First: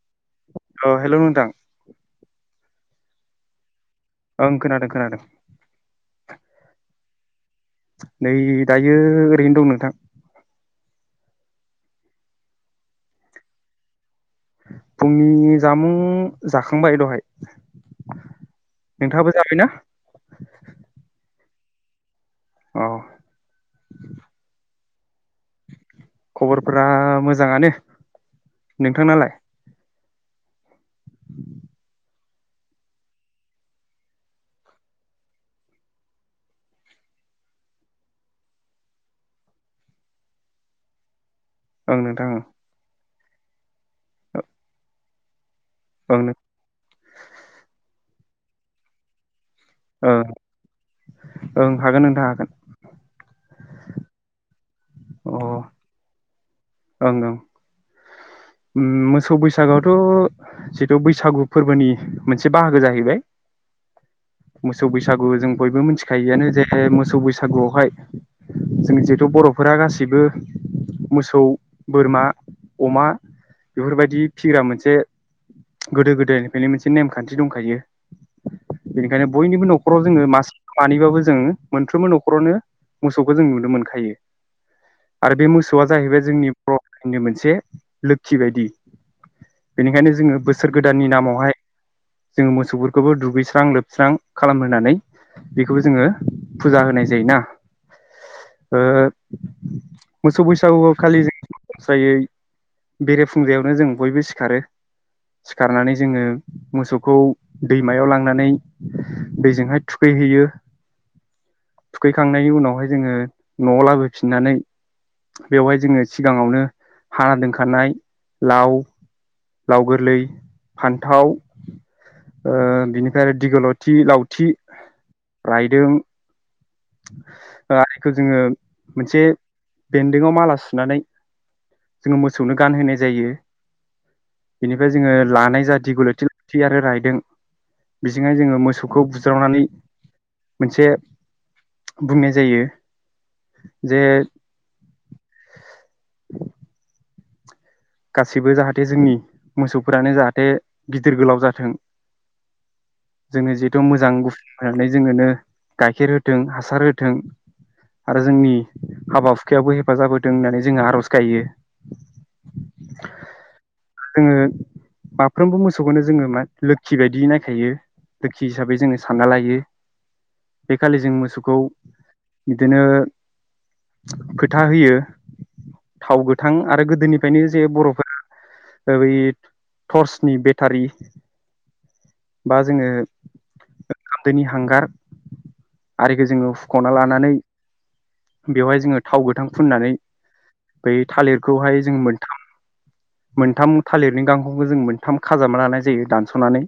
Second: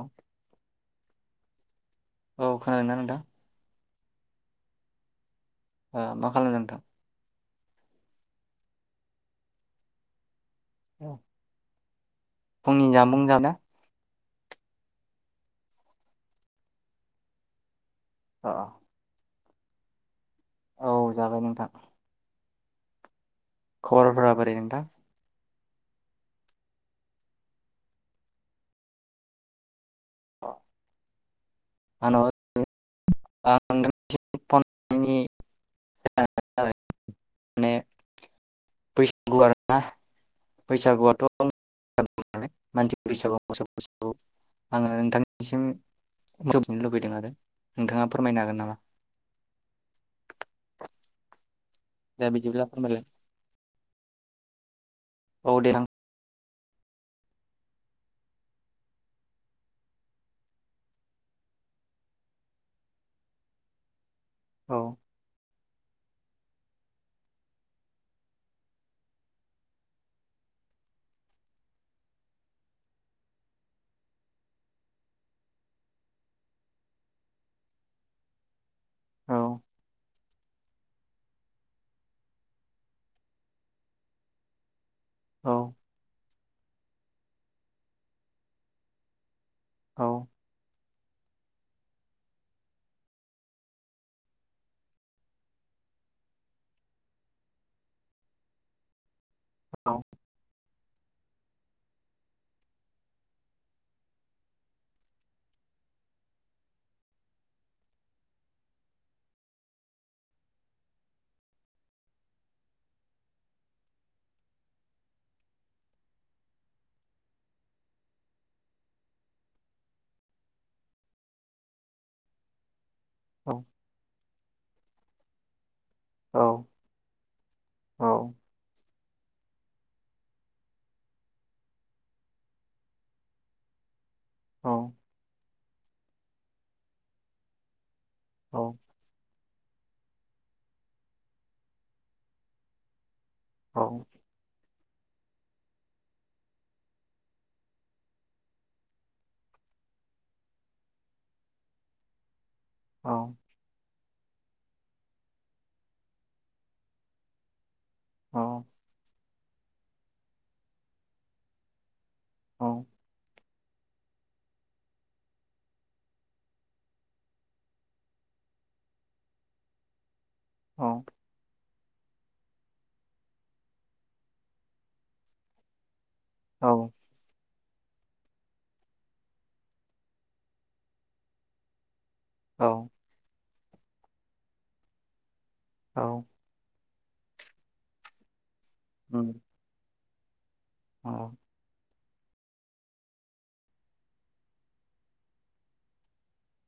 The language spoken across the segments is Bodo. औ औ हेलौ नोंथां। औ खोनादों ना नोंथां? ओं खोनादों खोनादों। ओ मा खालामदो नोंथां? नै दायो ओरैनो दं नोंथां। [unintelligible] फुंनि जामुं जा फुंनि जामुं जाखांबाय दहाय। अ नोंथाङाबो जाबायना? औ जाबाय नोंथां औ खरबारफोरा बोरै नोंथां? खबरफोरा मोजाङानो नोंथांनालाय? अ आनाव [unintelligible] आं नोंथांनिसिम फन हरनि [unintelligible] बैसागु आरोना बैसागुआथ ओं नोंथां ओं नालाय [unintelligible] [unintelligible] आङो नोंथां बिसिम ओं मिथिनो लुबैदों आरो। नोंथाङा फोरमायनो हागोन नामा? ओ दे बिदिब्ला फोरमायलाय। अ औ दे आं ओं ओं मोसौ बैसागोआवथ' जिथु बैसागु फोरबोनि मोनसे बाहागो जाहैबाय मोसौ औ बैसागु जों बयबो मिथिखायोआनो जे मोसौ बैसागुआवहाय जों जिहेथु बर'फोरा गासिबो मोसौ बोरमा अमा बेफोरबायदि फिग्रा मोनसे गोदो गोदायनिफ्रायनो मोनसे नेमखान्थि दंखायो बेनिखायनो औ बयनिबो न'खराव जोङो मा मानैबाबो जों मोनफ्रोमबो न'खरावनो मोसौखौ जों नुनो मोनखायो। आरो बे औ मोसौआ जाहैबायजोंनि बर'नि मोनसे लोक्षि बायदि बेनिखायनो औ जोङो बोसोर गोदाननि नामाव बेहाय जोंङो मोसौफोरखौबो दुगैस्रां लोबस्रां खालामहोनानै बेखौबो जोङो फुजा होनाय जायोना। ओ औ मोसौ बैसागुआव खालि जों फ्रायै बेरेफुंजायावनो जों बयबो सिखारो। सिखारनानै जोङो मोसौखौ दैमायाव लांनानै दैजोंहाय थुखैहैयो। थुखैखांनायनि उनावहाय जोङो न'आव लाबोफिननानै बेवहाय जोङो सिगाङावनो हाना दोनखानाय लाव लाव गोरलै फान्थाव ओ बिनि ओमफ्राय आरो औ दिगलथि लावथि राइदों औ आइखौ जोङो मोनसे बेन्दोंआव माला सुनानै जोङो मोसौनो गानहोनाय जायो। औ बेनिफ्राय जोङो लानाय जा दिगलथि आरो रायदों बिजोंहाय औ जोङो मोसौखौ बुज्रावनानै मोनसे बुंनाय जायो। जे [inaudible] गासैबो जाहाथे जोंनि मोसौफोरानो जाहाथे गिदिर गोलाव जाथों। जोंनो जिहेथु मोजां गु होनानै जोंनोनो गाइखेर होथों हासार होथों। आरो जोंनि हाबा हुखायावबो हे फाजाब होथों होननानै जोङो आर'ज गायो। औ जोङो माफ्रोमबो मोसौखौनो जोङो मा लोखि बायदि नायखायो, लोखि हिसाबै जोङो सानना लायो। बे औ खालि जों मोसौखौ बिदिनो फोथा होयो। थाव गोथां औ आरो गोदोनिफ्रायनो जे बर'फोर [inaudible] ओ बै टर्सनि बेटारि बा औ जोङो ओंखाम दोनि हां हांगार आरो औ एखौ जोङो फु ख'ना लानानै बेवहाय जोङो थाव उम गोथां फुननानै बै औ थालिरखौहाय जों मोन थाम मोनथाम थालिरनि गांखंखौ जोङो मोनथाम खाजाबना लानाय जायो दानस'नानै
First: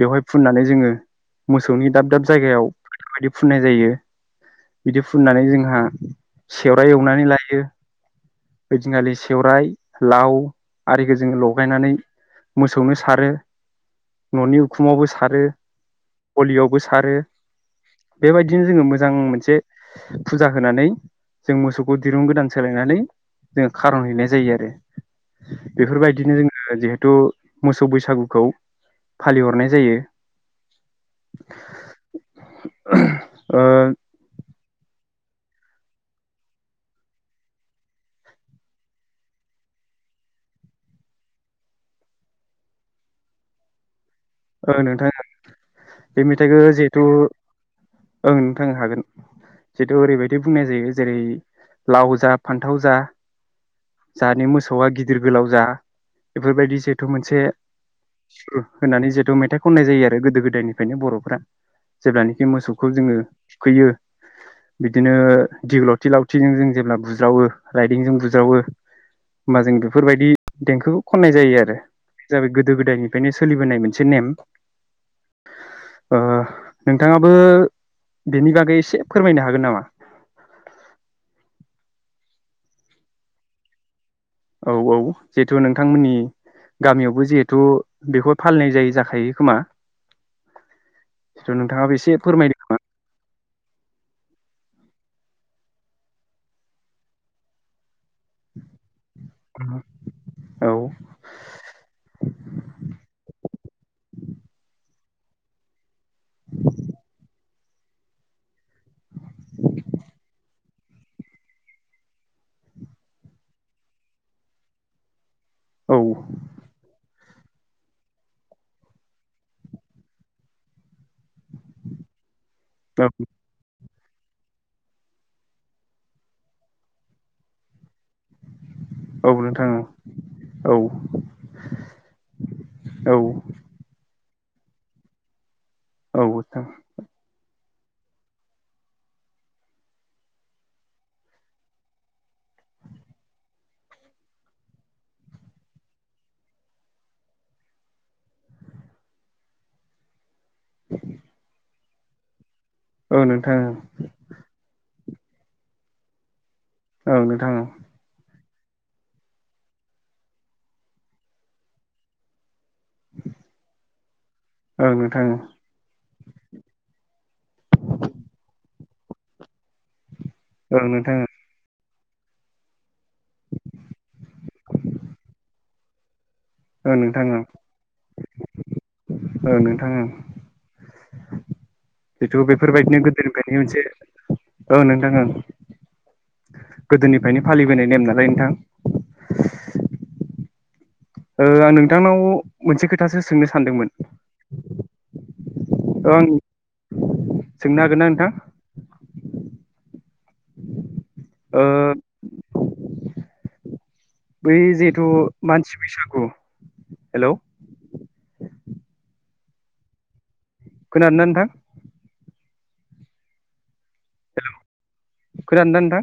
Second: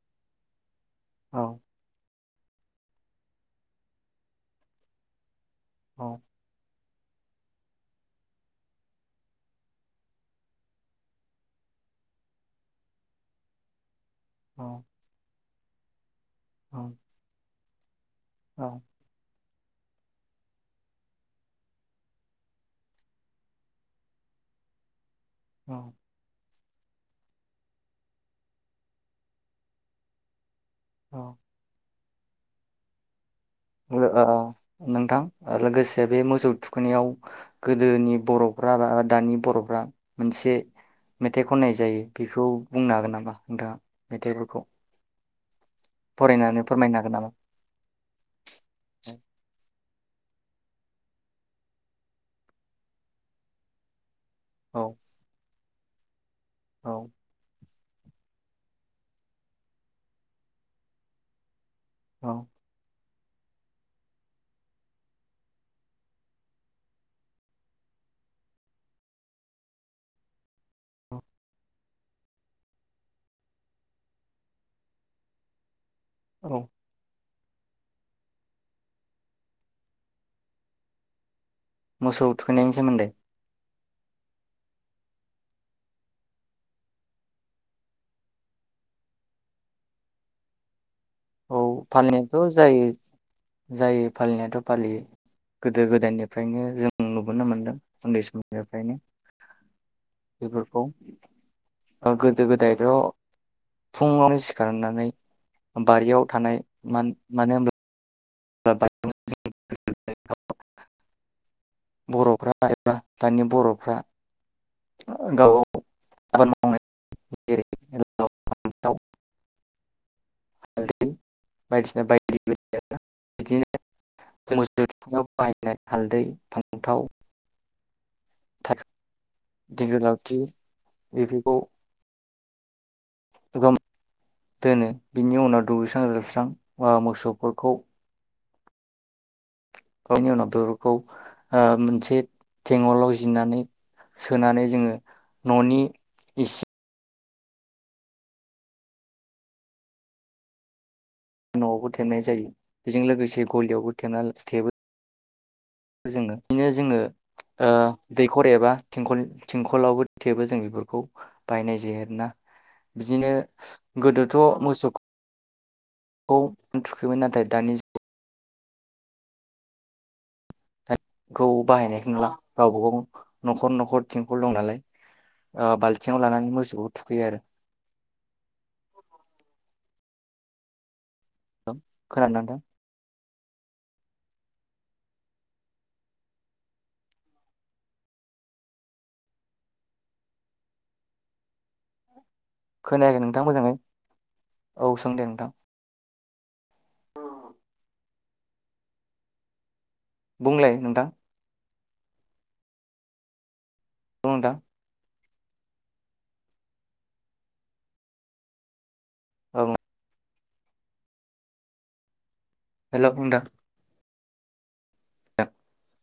बेवहाय फुननानै जोङो। औ मोसौनि दाब दाब जायगायाव बेफोरबायदि फुननाय जायो। बिदि फुननानै जों हा औ सेवद फ्राय एवनानै लायो, ओइ दिनखालि सेवराइ, लाव आरिखौ जोङो लगायनानै मोसौनो सारो। औ न'नि उखुमावबो सारो। गलियावबो सारो। बेबायदिनो औ जोङो मोजां मोनसे फुजा होनानै जों मोसौखौ दिरुं गोदान सोलायनानै जों खारन हैैनाय जायो आरो। औ बेफोरबायदिनो जों जिहेथु मोसौ बैसागुखौ फालिहरनाय जायो औ ओ हेलो ओ नोंथां लोगोसे बे मोसौ थुखैनायाव गोदोनि बर'फ्रा रा दानि बर'फ्रा मोनसे मेथाइ खननाय जायो बेखौ बुंनो हागोन नामा नोंथाङा मेथाइफोरखौ ओ नोंथां बे मेथाइखो फरायनानै फोरमायनो जिहेथु हागोन नामा ओं नोंथां हागोन जिथु ओरैबायदि बुंनाय जायो जेरै लाव जा फान्थाव जा जाहानि औ मोसौआ गिदिर गोलाव जा बेफोरबायदि औ जिहेतु मोनसे सुरुत होनानै जे हेतु मेथाइ खननाय जायो आरो गोदो गोदायनिफ्रायनो बर'फ्रा औ जेब्लानोखि मोसौखौ जोंङो थुखैयो बिदिनो दिग लावथि-लावथिजों जों जेब्ला बुज्रावो राइदिंजों बुज्रावो होमबा जों बेफोरबायदि देंखोखौ औ खननाय जायो आरो जाबाय गोदो गोदायनिफ्रायनो सोलिबोनाय मोन से नेम ओ औ नोंथाङा बो बेनि बागै एसे फोरमायनो हागोन नामा। मोसौ थुखैनायनि सोमोन्दै औ औ जिहेतु नोंथांमोननि गामियावबो जिहेथु बेखौ फालिनाय जायो जाखायो खोमा जिथु औ नोंथाङाबो एसे फालिनायाथ' फोरमायदो खोमा जायो जायो फालिनायाथ फालियो गोदो-गोदायनिफ्रायनो जों नुबोनो मोनदों उन्दै समनिफ्रायनो खोमा बेफोरखौ औ गोदो गोदायथ फुङावनो सिखारनानै बारियाव थानाय मान मानो होनब्ला [unintelligible] बर'फ्रा एबा दानि बर'फ्रा गावबा औ गाव [unintelligible] हालदै बायदिसिना बायदि-बायदि बिदिनो जों मोसौफोरनाव बाहायनाय हालदै फांन्थाव औ नोंथां ओ बेदिखौ औ दोनो बिनि उनाव दुगैस्रां जोबस्रां बा मोसौफोरखौ बेनि उनाव बेफोरखौ मोनसे टेंगलाव जिनानै सोनानै जोंङो न'नि इसिं नआवबो थेननाय जायो। बेजों औ लोगोसे नोंथां गलियावबो थेबना थेबो जोङो बिदिनो जोंङो औ नोंथां ओ दैखर एबा थिंखल-थिंखलावबो थेबो जों बेफोरखौ बायनाय जायो आरोना बिदिनो गोदो थ औ मोसौखौ नोंथां खौ थुखैमोन नाथाय दानि ओं नोंथां ओ। ं [inaudible] ला गावबा गाव नखर नखर थिंखल दं नालाय ओ बालथिंआव लानानै मोसौखौ औ नोंथां औ थुखैयो आरो। ओ नोंथां ओं। खोनादों ना जिथु नोंथां बेफोरबायदिनो गोदो बेनि मोनसे औ नोंथां ओं गोदोनिफ्रायनो फालिबोनाय नेम नालाय नोंथां। ओ आं नोंथांनाव मोनसे खोनायाखै खोथासो नोंथां सोंनो सानदोंमोन। दा औ आं सोंनो हागोनना नोंथां? बुंलाय नोंथां। ओ औ नोंथां बै जिहेथु मानसि बैसागु हेल। ओं। खोनादों ना नोंथां? हेल बुंदा [inaudible] खोनादों ना नोंथां?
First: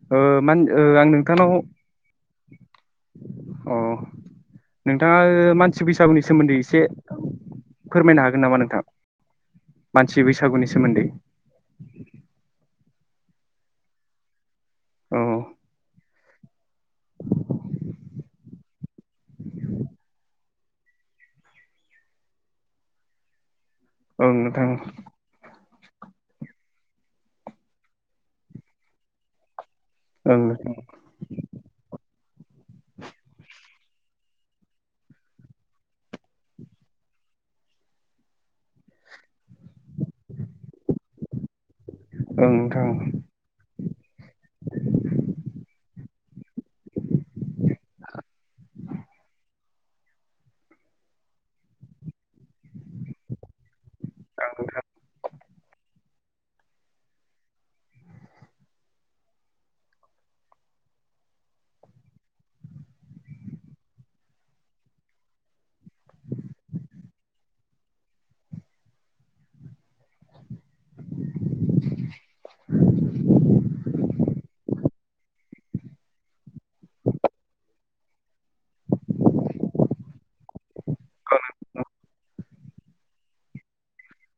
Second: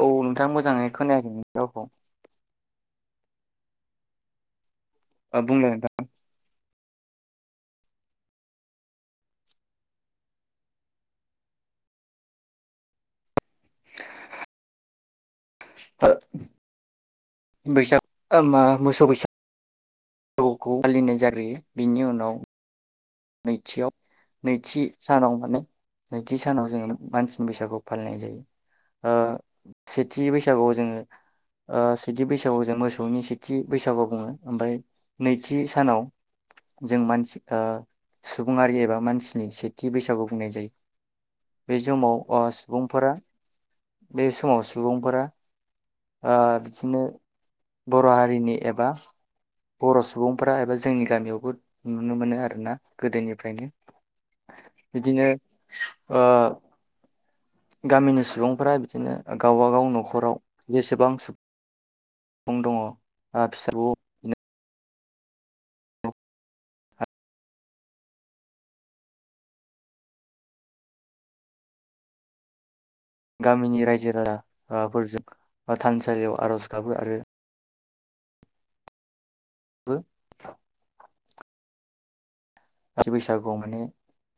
औ ओ नोंथाङा मोजाङै खोनायाखै नों रावखौ। औ। नोंथाङा बुंलाय मानसि बैसागुनि सोमोन्दै एसे औ‌ फोरमायनो हागोन नामा नोंथां मानसि बैसागुनि सोमोन्दै। औ आ बैसाग ओ मा मोसौ बैसाग फोर [inaudible] खौ फालिनाय जाग्रोयो बिनि उनाव नैथियाव ओं नोंथां नैथि सानाव माने नैथि सानाव जोङो मानसिनि बैसागुखौ फालिनाय जायो ओ। सेथि ओं बैसागुआव ओं जोङो ओ सेथि बैसागुआव जों मोसौनि सेथि बैसागु बुङो ओमफ्राय नैथि सानाव जों मानसि ओ सुबुङारि एबा मानसिनि सेथि बैसागु बुंनाय जायो बे समाव अ नोंथां ओं गोदोनिफ्रायनो नोंथां बिदिनो ओ गामिनि सुबुंफोरा बिदिनो गावबागाव नखराव जेसेबां स सुबुं दङ फिसाखौ [inaudible] बिदिनो गामिनि रायजो राजाफोरजों थानसालियाव आर'ज गाबो आरो बो बैसागुआव माने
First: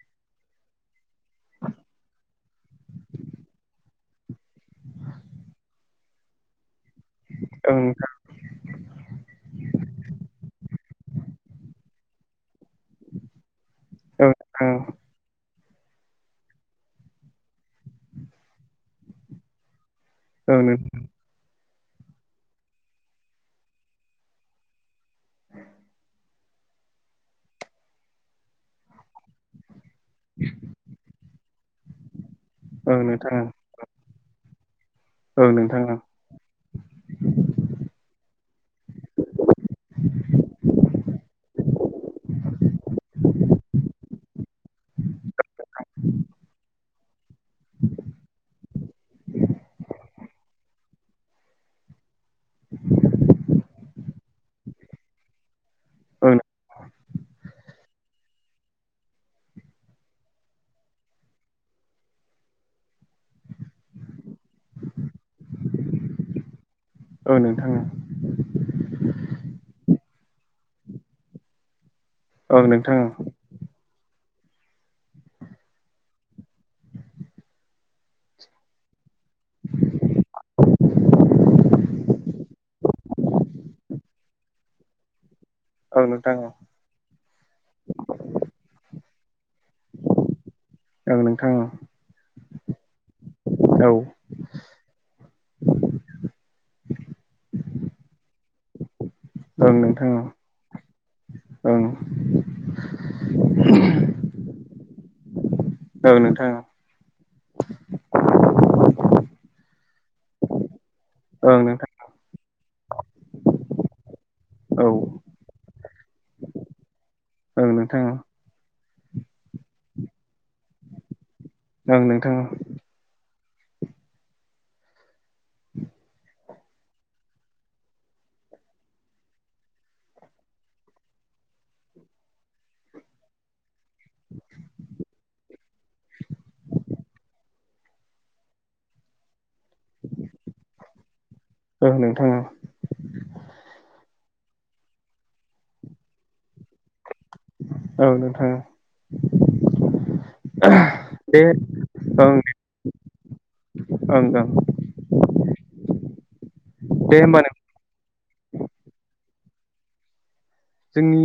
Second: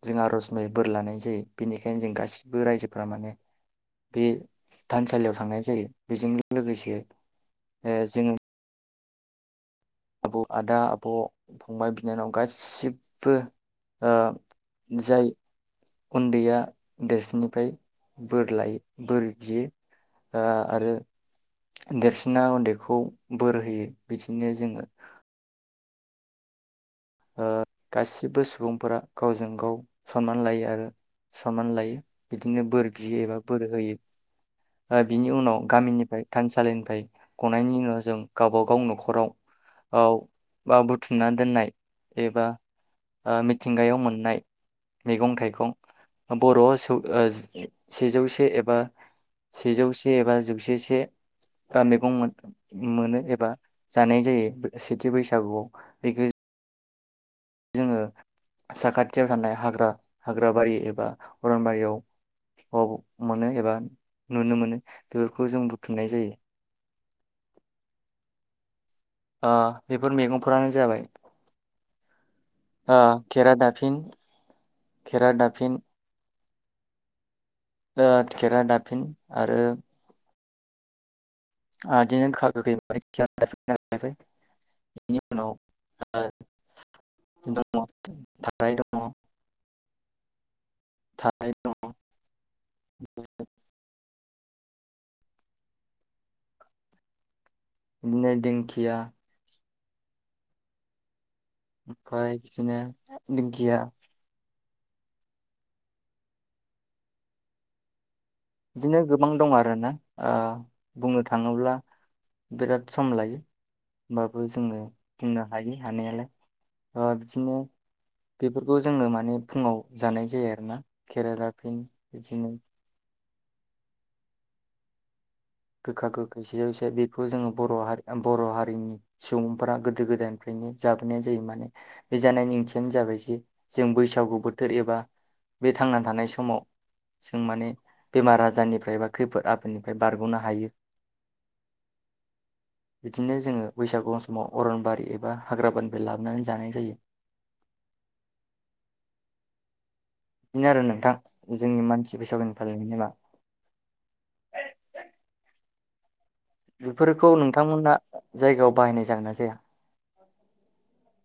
जों आर'ज म बोर लानाय जायो बेनिखायनो जों गासिबो रायजोफ माने बे थानसालियाव थांनाय जायो बेजों लोगोसे ओ जोङो आब' आदा आब' फंबाय बिनानाव गासिबो। ओ ओं जाय उन्दैया देरसिननिफ्राय बोर लायो बोर बियो ओ ओं नोंथां आरो देरसिना उन्दैखौ बोर होयो बिदिनो जोङो गासिबो सुबुंफोरा गावजों गाव सनमान लायो आरो सनमान लायो बिदिनो। बोर ओं बियो एबा नोंथां बोर होयो। बिनि ओं नोंथां ओं उनाव नोंथां गामिनिफ्राय थानसालिनिफ्राय। नाथाय गनायनि उनाव जों गावबागाव न'खराव बा बुथुमनानै दोननाय। एबा मिथिंगायाव मोननाय मैगं थाइगं बर'आव सेजौसे एबा सेजौसे एबा जौसेसे मैगं मोनो एबा जानाय जायो सेथि बैसागुआव। जोङो साखाथियाव थानाय हाग्रा हाग्राबारि एबा अरनबारियाव मोनो एबा नुनो मोनो बेफोरखौ जों बुथुमनाय जायो। औ नोंथाङा। बेफोर मैगंफोरानो जाबाय। ओं अ नोंथां खेरा दाफिन। खेरादाफिन। ओ केरादाफिन आरो। आ [unintelligible] औ नोंथां औ। औ। औ नोंथां औ। [unintelligible] औ। बिनो दिनखिया। औं नोंथां औ। ओफाय बिदिनो। दिंखिया। औ नोंथां। बिदिनो गोबां दं आरोना। बुंनो ओं थाङोब्ला। नोंथां बिराद सम लायो हबाबो जोङो औ बुंनो हायो हानायालाय बिदिनो ओं नोंथां बेफोरखौ जोङो माने फुङाव जानाय जायो आरोना केरेला। फिन ओं नोंथां बिदिनो। गोखा गोखै स जसे बेखौ जोङो बर' हारि बर' हारिनि सुबुंफ्रा गोदो गोदायनिफ्रायनो जाबोनाय जायो माने बे जानायनि ओंथियानो जाबाय जे जों बैसागु बोथोर एबा बे थांना थानाय समाव जों माने बेमार आजारनिफ्राय बा खैफोद आफोदनिफ्राय बारग'नो हायो। हायो ओं बिदिनो जोङो बैसागु समाव अरनबारि एबा हाग्राबारिनिफ्राय लाबोनानै जानाय जायो। औ नोंथां औ। [unintelligible] बे [unintelligible] जोंनि मानसि ओं बैसागुनि [unintelligible] ओं ओं। बेफोरखौ होमबा नों नोंथांमोना। जायगायाव बाहायनाय जागोन ना जाया। जोंनि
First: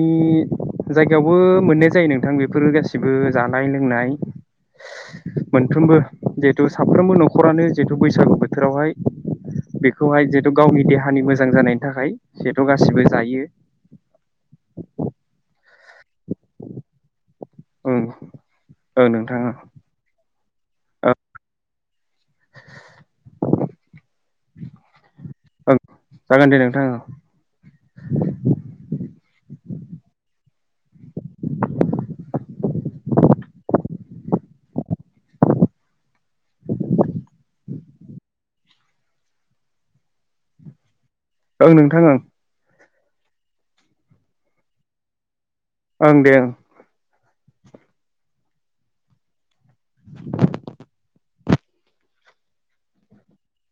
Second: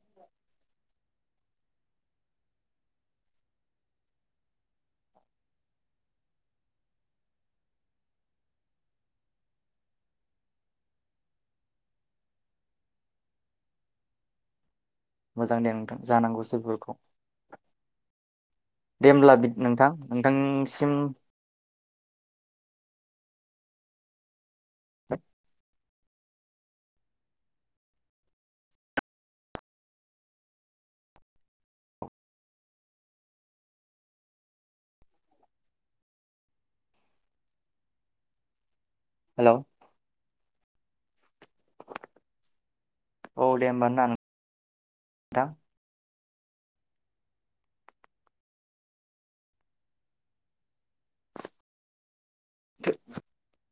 जायगायावबो मोननाय जायो नोंथां बेफोरो गाैबो जानाय लोंनाय मोनफ्रोमबो जिहेथु साफ्रोमबो नखरानो जेहेतु बैसागु बोथोरावहाय बेखौहाय जिहेतु गावनि देहानि मोजां जानायनि थाखाय जिहेथु गाैबो जायो। मोजां दे नोंथां जानांगौ सोबोरखौ। ओं ओं दे होमब्ला नोंथां नोंथां नोंथां। सिम। ओं ओं [inaudible] जागोन दे नोंथां अ। हेलौ ओं नोंथां ओं। औ दे होमबा ना नोंथां। ओं दे ओं। [inaudible] [inaudible]